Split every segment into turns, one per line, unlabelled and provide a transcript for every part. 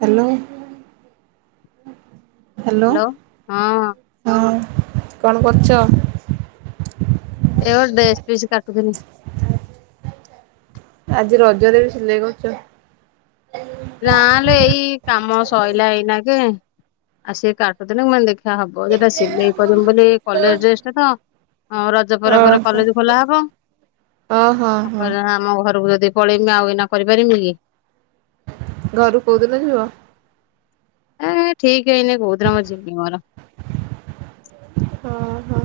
Hello. Hello ହଁ। କଣ କରୁଛ?
ଏଇ ଡ୍ରେସ ବିସି କାଟୁ ଥିଲି।
ଆଜି ରଜରେ ବି ସିଲେଇ କରୁଛ?
ନାଆଲେ ଏଇ କାମ ସଇଲା ଏଇନା ଯେ ଆସି କାଟୁଥିଲି ମୁଁ କହିଲ ଦେଖି ଟାଆ ହବ ସେଟା ସିଲେଇ କରିବ ବୋଲି କଲେଜ ଡ୍ରେସ ଟା ତ। ହଁ ରଜ ପରେ ପରେ
ଓହୋ
କଲେଜ ଖୋଲା ହବ
ହଁ ହଁ
ଆଉ
ହଁ
କ ଆମ ଘରକୁ ଯଦି ଯଦି ପଳେଇମି ଆଉ ଏଇନା କରିପାରମି କି?
ଘରୁ କୋଉଦିନ ଯିବ
ଏ ଠିକ ହେଇନି କୋଉଦିନ ମୁଁଯିବି ମୋର
ଓହୋ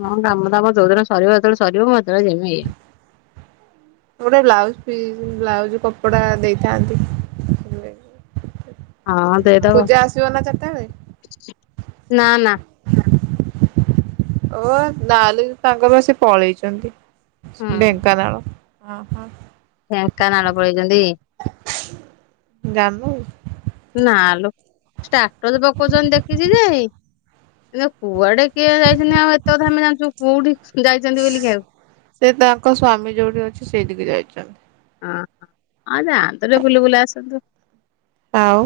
ହଁ କାମଦାମ ଯୋଉଦିନ ସରିବ ସେତେବେଳେ ସରିବ ମତେ
ଗୋଟେ ବ୍ଲାଉଜ ପିସ ବ୍ଲାଉଜ କ କପଡ଼ା ଦେଇଥାନ୍ତି ସିଲେଇ
ହଁ
କରିବାକୁ
ଦେଇଦବ
ପୂଜା ଆସିବ ନା ଚାରିଟା ବଳେ
ନା ନା
ଓ ନହେଲେ ତାଙ୍କର ସେ ପଳେଇଛନ୍ତି।
ହୁଁ
ଢେଙ୍କାନାଳ ଓ ହୋ।
ଢେଙ୍କାନନାଳ ପଳେଇଛନ୍ତି।
ଯାଣିଲ
ନା ଲୋ ସ୍ଟାଟସ ପକଉଛନ୍ତି ଦେଖିଛି ଯେ ହେଲେ କୁଆଡେ କିଏ ଯାଇଛନ୍ତି ଆଉ ଏତ କଥା ଆମେ ଜା ତୁ କୋଉଠି ଯାଇଛନ୍ତି ବୋଲିକି ଆଉ
ସେ ତାଙ୍କ ସ୍ଵାମୀ ଯୋଉଠି ଅଛି ସେଇଠିକି ଯାଇଛନ୍ତି।
ଅ ହଁ ହଁ ଯାଆନ୍ତୁ ତରେ ବୁଲା ବୁଲି କରି ଆସନ୍ତୁ।
ଆଉ।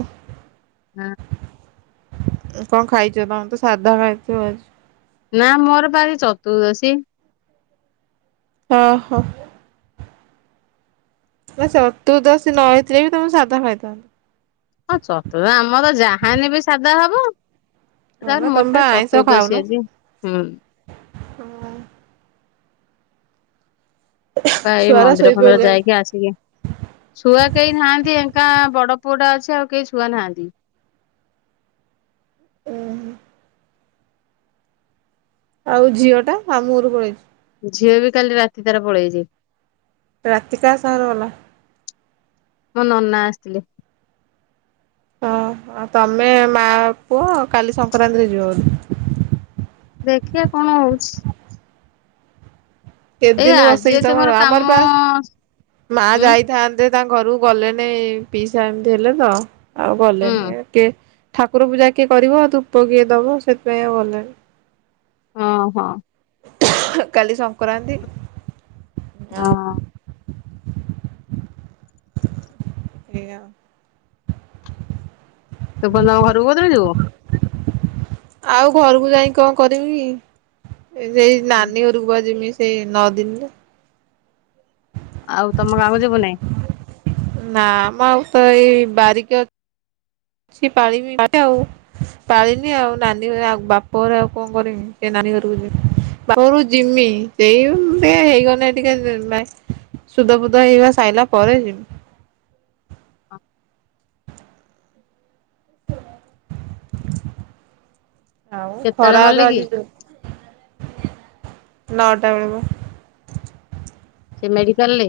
କଣ ଖାଇଛ? ତମେ ତ ସାଧା ଖାଇଥିବ ଆଜି।
ନା ମୋର ପା ଆଜି ଚତୁର୍ଦ୍ଦଶୀ।
ଅ ହୋ। ନା ଚର୍ତୁଦଶୀ ନ ହେଇଥିଲେ ବି ତମେ ସାଧା ଖାଇଥାନ୍ତ।
ହଁ ଚତୁଦ ଆମର ଯାହାହେନେ ବି ସାଧା ହବ।
ହଁ ବା
ତାପରେ
ତମେ
ମୋର
ବା
ପରା
ଆଇଁଷ ଖାଉନ।
ଚତୁର୍ଦ୍ଦଶୀ ଆଜି। ହୁଁ।
[unintelligible]
ପା ଏ
ଛୁଆରା
ମନ୍ଦିର ଫନ୍ଦିର
ଶୋଇପଇଲେଣି।
ଯାଇକି ଆସିକି ଛୁଆ କେହି ନାହାନ୍ତି ଏ କା ବଡ ପୁଅ ଟା ଅଛି ଆଉ କେହି ଛୁଆ ନାହାନ୍ତି।
[unintelligible] ଆଉ ଝିଅ ଟା ମାମୁଁ ଘରକୁ ପଳେଇଛି।
ଝିଅ ବି କାଲି ରାତି ତାର ପଳେଇଛି।
ରାତି କାହା ସାଙ୍ଗରେ ଗଲା?
ମୋ ନନା ଆସିଥିଲେ।
ହଁ ଆଉ ତମେ ମା ପୁଅ କାଲି ସଂକ୍ରାନ୍ତିରେ ଯିବ ବୋଧେ
ଦେଖିଆ କଣ ହଉଛି।
କେତେ
ଏଇ
ଦିନ
ଆଜି
ବସେଇକି
ଏତେ ମୋର
ତମର
କାମ
ଆମର ପା ମା
ଉଁ
ଯାଇଥାନ୍ତେ ତାଙ୍କ ଘରକୁ ଗଲେ ନେଇ ପିଇସା ଏମିତି ହେଲେ ତ ଆଉ
ହୁଁ
ଗଲେନି କିଏ ଠାକୁର ପୂଜା କିଏ କରିବ, ଆଉ ଧୂପ କିଏ ଦବ ସେଥିପାଇଁ ଆଉ ଗଲେନି।
ହଁ ହଁ।
କାଲି ସଂକ୍ରାନ୍ତି।
ହଁ।
[unintelligible]
ତୁ ଫୁଣି ତମ ଘରକୁ କୋଉଦିନ ଯିବୁ?
ଆଉ ଘରକୁ ଯାଇ କଣ କରିବି କି? ସେଇ ନାନୀ ଘରୁକୁୁ ପା ଜିବି। ସେ ନଅ ଦିନି ରେ
ଆଉ ତମ ଗାଁକୁ ଯିବୁ ନାଇଁ?
ନାଁ ମ ଆଉ ତ ଏଇ ପାଳିକ ସି ପାଳିିବି ଆଉ ପାଳିନି ଆଉ ନାନୀ ଆଉ ବାପ ଘରେ ଆଉ କଣ କରମି, ସେ ନାନୀ ଘରକୁ ଯିବି ବାପ ଘରକୁ ଯିମି ସେଇ ଟେ ହେଇଗଲେ ଟିକେ ମାନେ ଶୁଦ୍ଧଫୁଦ୍ଧ ହେଇହୁଆ ସାଇଲା ପରେ ଯିମି। [inaudible] ଆଉ
କେତେବେଳେ
ଖରା
ମଲେ
ତ
କି
ଆଜି ଜୋର୍ ନଅଟା ବେଳକୁ।
ସେ ମେଡିକାଲ ରେ।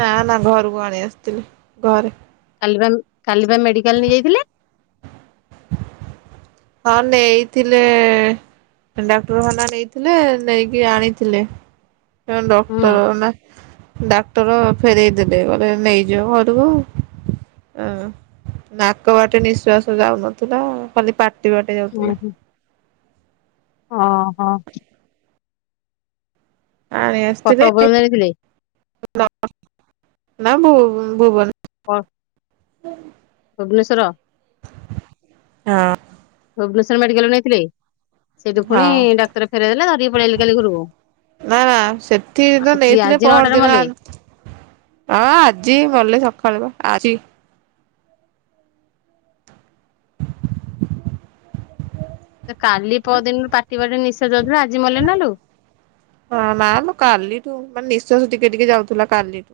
ନା ନା ଘରକୁ ଆଣି ଆସିଥିଲେ, ଘରେ।
କାଲି ବା କାଲି ବା ମେଡିକାଲ୍ ନେଇ ଯାଇଥିଲେ।
ହଁ ନେଇଥିଲେ ଡାକ୍ତରଖାନା ନେଇଥିଲେ ନେଇକି ଆଣିଥିଲେ।
ହୁଁ।
ଡକ୍ଟର ନା ଡା ଡକ୍ଟର ଫେରେଇ ଦେଲେ। କହିଲେ ନେଇଯାଅ ଘରକୁ ନାକ ବାଟେ ନିଶ୍ଵାସ ଯାଉନ [unintelligible]
ହୁଁ ହୁଁ ହଁ। ହଁ।
ଆଣି ଆସିଥିଲେ
ଫଟୋ ଅବର ଧାରଥିଲେ।
ନା ଭୁ ଭୁବନ।
ହଁ।
ହୁଁ।
ଭୁବନେଶ୍ଵର।
ହଁ।
ଭୁବନେଶ୍ୱର ମେଡିକାଲ ନେଇଥିଲେ। ସେଇଠୁ
ହଁ
ପୁଣି ଡାକ୍ତର ଫେରେଇଦେଲେ ଧରିକି ପଳେଇଆଇଲେ କାଲି ଘରକୁ
ନା ନା ସେଠିିନ
ଆଜି
ନେଇଥିଲେ
ଆଜି
ପହର
ନଅଟାରେ
ଦିନ
ମଲେ।
ହଁ ଆଜି ମଲେ ସକାଳେ ବା। ଆଜି।
କାଲି ପଦିନରୁ ପାଟିିବାଟେ ନିଶ୍ୱା ସେ
ହଁ ନା ମ କାଲିଠୁ ମାନେ ନି ଶ୍ୱାସ ଟିକେ ଟିକେ ଯାଉଥିଲା କାଲିଠୁ।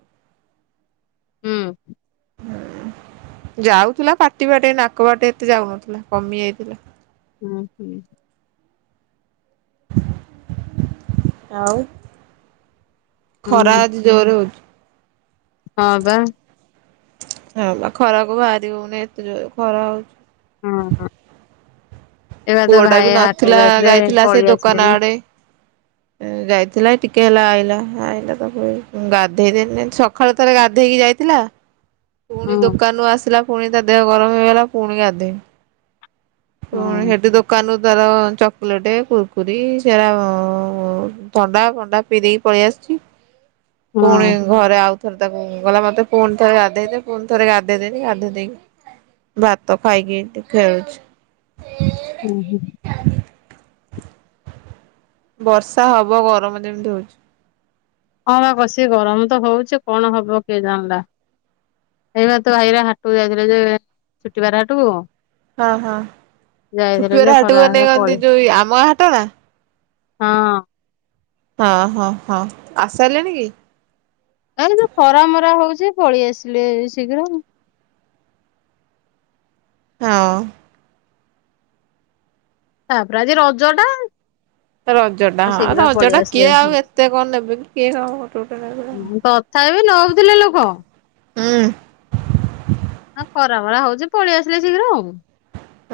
ହୁଁ।
ଯାଉଥିଲା ପାଟି ବାଟେ ନାକ ବାଟେ ଏତେ ଯାଉନଥିଲା କମି ଯାଇଥିଲା।
ହୁଁ ହୁଁ।
ଆଉ। ଖରା
ହୁଁ
ଆଜି ଜୋରେ ହଉଛି।
ହଁ ବା।
ହଁ ବା ଖରାକୁ ବାହାରି ହଉନି। ଏତେ ଜୋରେ ଖରା ହଉଛି।
ହଁ ହଁ।
ପୁଅ ଟା ବି ନଥିଲା ଯାଇଥିଲା। ସେ
ପଳେଇ
ଦୋକାନ
ଆସିଲେଣି ହୁଁ।
ଆଡେ ଯାଇଥିଲା ଟିକେ ହେଲା। ଗାଧେଇ ଦେନେ ସକାଳୁ ତଳେ ଗାଧେଇକି ଯାଇଥିଲା। ପୁଣି
ହଁ।
ଦୋକାନରୁ ଆସିଲା। ପୁଣି ତ ଦେହ ଗରମ ହେଇଗଲା। ପୁଣି ଗାଧେ ହୁ
ହଁ।
ହେଠୁ ଦୋକାନରୁ ତାର ଚ ଲେଟ କୁରକୁରି ସେଟା ଥଣ୍ଡା ଫଣ୍ଡା ପିଇ ଦେଇକି ପଳେଇ ଆସିଛି। ପୁଣି ଘରେ ଆଉ। ଥର ତାକୁ ଗଲା ମତେ ପୁଣି ଥରେ ଗା ଗାଧେଇ ଦେ ପୁଣି ଥରେ ଗାଧେଇଦେନି ଗାଧେଇ ଦେଇକି ଭାତ ଖୁଆଇକି ଏଇଟି ଖେଳୁଛି।
ହୁଁ ହୁଁ।
ବର୍ଷା ହବ ଗରମ ଯେମିତି ହଉଛି।
ହଁ ବା କସିକି ଗରମ ତ ହଉଛି କଣ ହବ କିଏ ଜାଣିଲା ଏଇବା ତୋ ଭାଇ ହେରିକା ହାଟକୁ ଯାଇଥିଲେ ଯେ ଛୁଟି ବାର ହାଟକୁ
ହଁ ହଁ
ଯାଇଥିଲେ ଯେ
ଛୁଟିବାର ହାଟକୁ
ଖରାରେ
ନେଇକନ୍ତି
ପଳେଇ
ଯୋଉ ଆମ ଗାଁ ହାଟ ନା
ହଁ।
ହଁ ହଁ ହଁ ଆସି ସାରିଲେଣି କି?
ଆ ଯୋଉ ଖରା ମରା ହଉଛି ପଳେଇ ଆସିଲେ ଶୀଘ୍ର।
ହଁ।
ତାପରେ ଆଜି ରଜଟା
ରଜଟା ହଁ ରଜଟା କିଏ ଆଉ ଏତେ କଣ ନେବେ କି କିଏ କଣ ଫଟ ଫଟ ନେବେ
ତଥାପି
ହୁଁ
ନଉଥିଲେ ଲୋକ ହଁ ଖରାବେଳେ ହଉଛି ପଳେଇଆସିଲେ ଶୀଘ୍ର ଆଉ।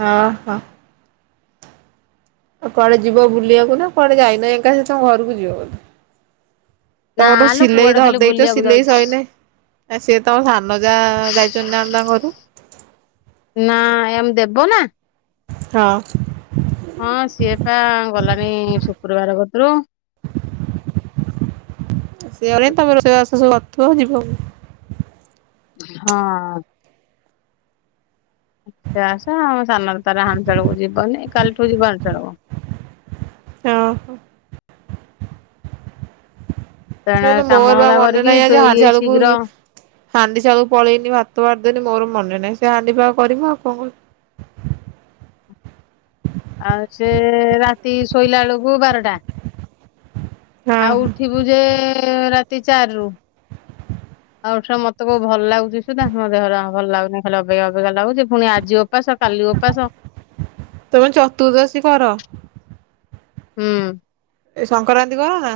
ହଁ ହଁ ଆଉ କୁଆଡେ ଯିବ ବୁଲିବାକୁ ନା କୁଆଡେ ଯାଇନ ଏକା ସେ ତ ଘରକୁ ଯିବ ବ
ନା
ତମର
ଲୋ
ସିଲେଇ
କୁଆଡେ
ଧରି
ଖାଲି
ଦେଇଛ
ବୁଲିବାକୁ
ସିଲେଇ
ଯାଉଛି
ସଇଲେ ଆ ସିଏ ତମ ସାନ ଯା ଯାଇଛନ୍ତି ନା ଆମେ ତା ଘରୁ
ନା ଏମ ଦେବ ନା
ହଁ
ହଁ ସିଏ ପା ଗଲାଣି ଶୁକ୍ରବାର କତରୁ
ସେ ଗଲେ ତମେ ରୋଷେଇବାସ ସବୁ କ ଥ ଯିବ କୁ
ହଁ ସେ ଆସ ଆମ ସାନର ତାର ହାଣ୍ଡିଶାଳକୁ ଯିବନି କାଲିଠୁ ଯିବ ହାଣ୍ଡିଶାଳକୁ।
ଓହୋ। ସେ
ତେଣେ
କହିଲା
କାମ
ମୋର ବା
ଧନ୍ଦା
ମନେ
କରିକି
ନାହିଁ
ତୁ
ଆଜି
ଇଏ
ହାଣ୍ଡିଶାଳକୁ
ଶୀଘ୍ର
ହାଣ୍ଡିଶାଳକୁ ପଳେଇନି ଭାତ ବାଢ଼ିଦେନି ମୋର ମନେ ନାହିଁ ସେ ହାଣ୍ଡି ପାଗ କରିବ ଆଉ କଣ କ
ଆଉ ସେ ରାତି ଶୋଇଲା ବେଳକୁ ବାରଟା ଆଉ
ହଁ
ଉଠିବୁ ଯେ ଏ ରାତି ଚାରି ରୁ ଆଉ ଉଠିଲେ ମତେ କୋଉ ଭଲ ଲାଗୁଛି ସୁଧା ମୋ ଦେହର ଭଲ ଲାଗୁନି ଖାଲି ଅବାଗିଆ ଅବାଗିଆ ଲାଗୁଛି ଫୁଣି ଆଜି ଓପାସ କାଲି ଓପାସ।
ତମେ ଚତୁର୍ଦ୍ଦଶୀ କର
ହୁଁ
ଏ ସଂକ୍ରାନ୍ତୀ କର ନା?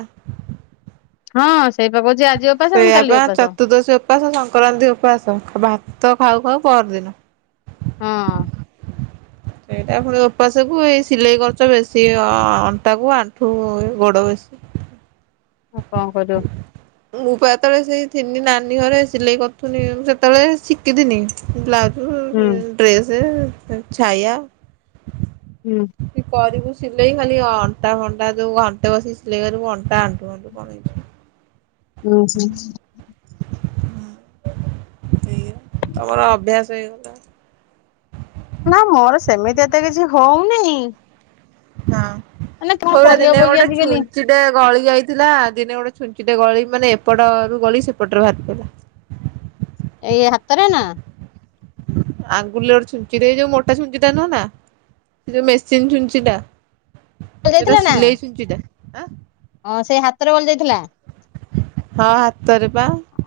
ହଁ ସେଇପା କହୁଛି ଆଜି ଓପାସ ପୁଣି
ସେୟା
କାଲି
ବା
ଓପାସ
ଚତୁର୍ଦ୍ଦଶୀ ଉପାସ ସଂକ୍ରାନ୍ତି ଉପାସ ଭାତ ଖାଉ ଖାଉ ପରଦିନ।
ହଁ
ସେଇଟା ଫୁଣି ଉପାସକୁ ଏଇ ସିଲେଇ କରୁଛ ବେଶୀ ଅଣ୍ଟାକୁ ଆଣ୍ଠୁ ଗୋଡ ବେଶୀ
ଆଉ କଣ କରିବ
ମୁଁ ପା ଯେତେବେଳେ ସେଇ ଥିନି ନାନୀ ଘରେ ସିଲେଇ କରୁଥିନି ମୁଁ ସେତେବେଳେ ଶିଖିଥିନି ବ୍ଲାଉ ହୁଁ ହୁଁ ହୁଁ ଡ୍ରେସେ ତ ଛାୟା
ହୁଁ
କି କରିବୁ ସିଲେଇ ଖାଲି ଅଣ୍ଟା ଫଣ୍ଟା ଘଣ୍ଟେ ବସି ସିଲେଇ କରିବୁ ଅଣ୍ଟା ଅ କୁହନ୍ତୁ କଣ ହେଇଛି?
ହୁଁ, ହୁଁ।
ସେୟା ତମର ଅଭ୍ୟାସ। ହେଇଗଲା।
ନା ମୋର ସେମିତି ଏତେ କିଛି ହଉନି।
ହଁ।
ମାନେ କଣ
ପୁରା ଦିନେ
କରିହବ କି
ଗୋଟେ
ଆଜିକାଲି
ଛୁଞ୍ଚିଟେ ଗଳି ଯାଇଥିଲା। ଦିନେ ଗୋଟେ ଛୁଞ୍ଚିଟେ ଗଳି ମାନେ ଏପଟରୁ ଗଳି ସେପଟରେ ବାହାରିଥିଲା।
ଏଇ ହାତରେ ନା?
ଆଙ୍ଗୁଳିର ଛୁଞ୍ଚିଟ ଏଇ ଯୋଉ ମୋଟା ଛୁଞ୍ଚି ଟା ନୁହଁ ନା? ସେ ଯୋଉ ମେସିନ୍ ଛୁଞ୍ଚି ଟା ସେଟା
ଯାଇଥିଲା ନା
ସିଲେଇ ଛୁଞ୍ଚିଟା। ଆ?
ହଁ ସେଇ ହାତରେ ବଲ ଯାଇଥିଲା।
ହଁ ହା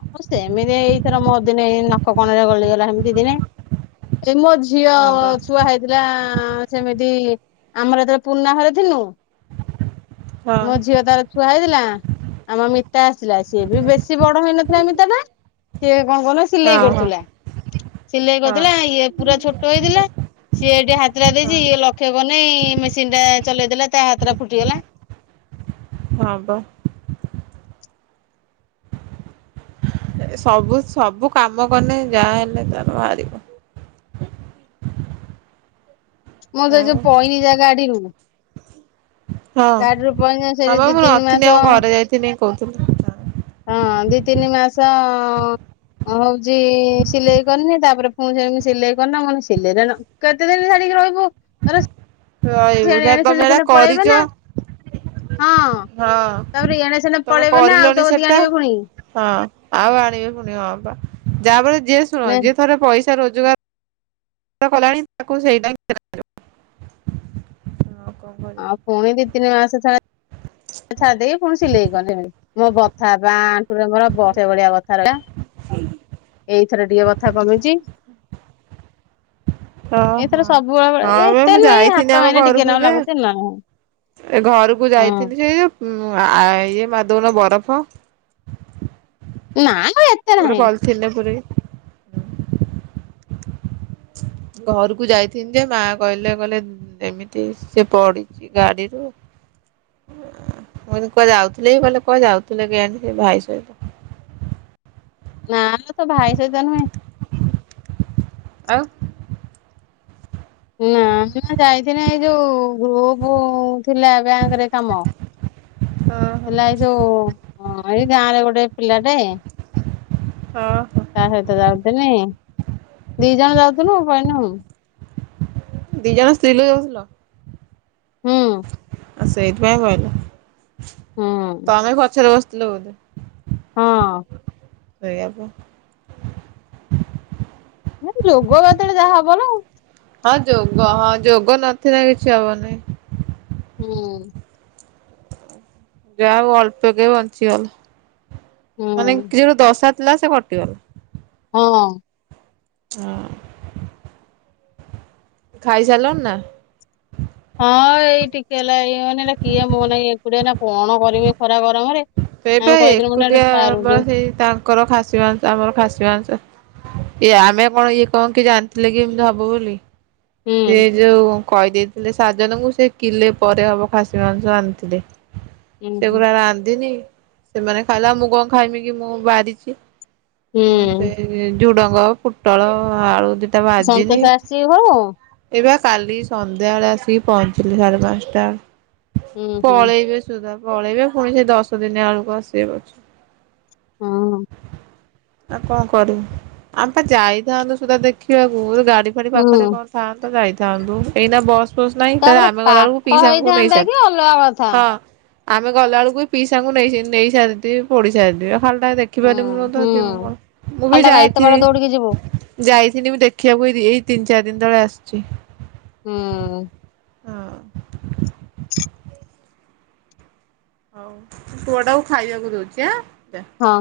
ହଉ ସେମିତି ଏଇଥର ମୋ ଦିନେ ଏଇ ନ କ-କଉ କଣରେ ଗଲିଗଲା ସେମିତି ଦିନେ। ସେ ମୋ ଝିଅ
ହଁ ପା
ଛୁଆ ହେଇଥିଲା ସେମିତି। ଆମର ଏତେବେଳେ ପୁର୍ଣ୍ଣା ଘରେ ଥିଲନୁ।
ହଁ ହଁ
ମୋ ଝିଅ ତାର ଛୁଆ ହେଇଥିଲା। ଆମ ମିତା ଆସିଲା ସିଏ ବି ବେଶୀ ବଡ ହେଇନଥିଲା ମିତା ଟା କଣ କହୁନ ସିଲେଇ
ହଁ।
କରୁଥିଲା। ସିଲେଇ
ହଁ
କରୁଥିଲା ଇଏ ପୁରା ଛୋଟ ହେଇଥିଲା। ସିଏ ଏଠି ହାତରେ ଦେଇଚି,
ହଁ
ଇଏ ଲକ୍ଷକରିନେଇ ଇ ମେସିନ ଟା ଚଲେଇ ଦେଲା ତା ହାତ ଟା ଫୁଟିଗଲା।
ହଁ ବା। ସବୁ ସବୁ କାମ କଲେ ଯାହା ହେଲେ ତାର ବାହାରିବ।
ମୁଁ ତ ଏ
ଆଉ
ଯଉ ପଇନି ଯା ଗାଡିରୁୁ ନା
ହଁ
ସେଠି
ଆମ,
ଦି
ମୁଁ
ତିନି
ନଥିଲି ଆମ
ମାସ
ଘରେ ଯାଇଥିଲି। କହୁଥିଲ।
ହଁ ଦି ତିନି ମାସ ହଉ ଚି ସିଲେଇ କରିନି, ତାପରେ ପୁଣି ସେ ସିଲେଇ କରିନି କଣ ସିଲେଇ ରେ କେତେ ଦିନ ଛାଡିକି ରହିବୁ। ଆରେ ସ
ରହିବୁ। ସେ ତମେ ଏଟା କରିଚ। [unintelligible]
ହଁ
ହଁ
ତାପରେ ଇଆଡେ ସିଆଡେ
ତମେ
ପଳେଇବେ ନା ଆଉ
କରିଲଣି
ତୋ କତିକି
ସେଟା।
ଆଣିବେ ପୁଣି
ହଁ ଆଉ ଆଣିବି ପୁଣି ହଁ ପା ଯାହାଫଳର ଯେ ଶୁଣ ଯିଏ ଥରେ ପଇସ ସା ରୋଜଗାର କଲାଣି ତାକୁ ସେଇଟା ଟାଇମ୍ [unintelligible]
ଆଉ ପୁଣି ଦି ତିନି ମାସେ ଛାଡି, ଛାଡିଦେଇକି ପୁଣି ସିଲେଇ କଲେ ମୋ ବଥା ବା ଆଣ୍ଠୁରେ ମୋର ବର୍ଷେ ବଳିଆ ବଥା ରହିଲା।
ହୁଁ
ଏଥର ଟିକେ ବଥା କମିଛି। ଏଥର
ଓହୋ
ସବୁବେଳେ ଏ
ହଁ ବେ
ଏତେ
ମୁଁ
ନୁହେଁ
ଯାଇଥିଲି
ହାତ
ଆମ
ମାଇଲେ
ଘରକୁ
ଟିକେନାକୁ
ଯେ
ଲାଗୁଛି ନହେଲେ ନାହିଁ
ଏ ଘରକୁ
ହଁ
ଯାଇଥିଲି ସେ ଯୋଉ ହୁଁ ଆ ଏ ମାରିଦଉନ ବରଫ।
ନାଆ
ଗୋଟେ ପଲଥିନରେ ପୁରେଇ ଘରୁକୁ ଯାଇଥିନି ଯେ ମା କହିଲେ କହିଲେ ଏମିତି ସେ ପଡିଛି ଗାଡିରୁ କୁଆଡେ ଯାଉଥିଲେ କିଆଡେ ଯାଉଥିଲେ କେଜାଣି ସେ ଭାଇ ସହିତ
ନା ଲୋ ତା ଭାଇ ସହିତ ନୁହେଁ।
ଆଉ
ନା ମୁଁ ଯାଇଥିନି ଏଇ ଯୋଉ ଗ୍ରୁପ୍ ଥିଲା ବ୍ୟାଙ୍କରେ କାମ
ଓହୋ
ଥିଲା ଏଇ ଯୋଉ ଏ ଗାଁରେ ଗୋଟେ ପିଲାଟେ
ହଁ ହଁ
ତା ସହିତ ଯାଉଥିଲି ଦି ଜଣ ଯାଉଥିଲୁ ପଇଲୁ। ହୁଁ।
ଦି ଜଣ ସ୍ତ୍ରୀ ଲୋକ ଯାଉଥିଲ?
ହୁଁ
ଆଉ ସେଇଥିପାଇଁ ପଇଲ।
ହୁଁ
ତମେ ପଛରେ ବ ଲୋ
ହଁ
ସେଇଆ ପା
ଯୋଗ ଯେତେବେଳେ ଯାହା ହବ ନାଉ।
ହଁ ଯୋଗ ହଁ ଯୋଗ ନଥିଲେ କିଛି ହବନି।
ହୁଁ
ଯା ହଉ ଅଳ୍ପ କେ ବଞ୍ଚିଗଲ।
ହୁଁ
ମାନେ କିଛି ଗୋ ଦଶା ଥିଲା ସେ କଟିଗଲା।
ହଁ
ହଁ ଖାଇସାରିଲଣି ନା?
ହଁ ଏଇ ଟିକେ ହେଲା ଏଇ ମାନେ ଏଇଟା କିଏ ମୋ ନାଗି ଏକୁଟିଆ କଣ କରିବେ ଏ ଖରା ଗରମରେ ଆମେ
ସେଇପାଇ
କହିଥିଲୁ ମୁଁ କହିଲି ଏଟା ପାରୁନି
ଏକୁଟିଆଇ ତାଙ୍କର ଖାସି ମାଂସ ଆମର ଖାସି ବାଂସ ଇଏ ଆମେ କଣ ଇଏ କହନ୍ତି ଜାଣିଥିଲେ କି ଏମତି ହବ ବୋଲି।
ହୁଁ
ସେ ଯୋଉ କହିଦେଇଥିଲେ ସେ ଖାଜାଦ ଙ୍କୁ ସେ କିଲେ ପରେ ହବ ଖାସି ମାଂସ ଆଣିଥିଲେ।
ହୁଁ ହୁଁ
ସେଗୁରା ରାନ୍ଧିଲି ସେମାନେ ଖାଇଲା ମୁଁ କଣ ଖାଇମି କି ମୁଁ ବାରିଛି।
ହୁଁ
[unintelligible] ଝୁଡଙ୍ଗ ପୁଟଳ ଆଳୁ ଦି
ସନ୍ତୋଷ ଆସିଛି କି ଘରକୁ?
ସନ୍ଧ୍ୟାବେଳେ ଆସିକି ପହୁଞ୍ଚିଲି ସାଡେ ପାଞ୍ଚଟା
ହୁଁ ହୁଁ
ପଳେଇଯିବେ ସୁଧା, ପଳେଇଵା ପୁଣି ସେ ଦଶ ଦିନ ଆଡ଼କୁ ଆସିଵା ଅଛି।
ହୁଁ
ଆଉ କଣ କରିବୁ, ଆମ ପା ଯାଇଥାନ୍ତୁ ସୁଧା ଦେଖିବାକୁ ଗା [unintelligible]
ହୁଁ
ହା ତ ଯାଇଥାନ୍ତୁ ଏଇନା ବସ
ତାପରେ ପାଖ ହେଇଥାନ୍ତା
ନେଇସାରି
କି ଅଲଗା କଥା।
ହଁ। ଆମେ ଗଲା ବେଳକୁ ପିସାଙ୍କୁ ନେଇ ନେଇ ସାରିଥିବେ ପୋଡିି ସାରିଥିବେ। ଭଲ ଭାବରେ
ହୁଁ
ଦେଖିବାରେ ମୁହ ତ
ହୁଁ
ଯିବୁ କଣ ମୁଁ ବି
ଖାଲିଟା କାଇଁ ଏତେ
ଯାଇଥିଲି
ବାଟ ଦୌଡିକି ଯିବୁ
ଯାଇଥିଲି ମୁ ଦେଖିବାକୁ ଏଇ ତି [inaudible] ଆସୁଛି
ହୁଁ,
ହଉ ପୁଅ ଟାକୁ ଖାଇବାକୁ ଦଉଛି ହାଁ।
ହଁ।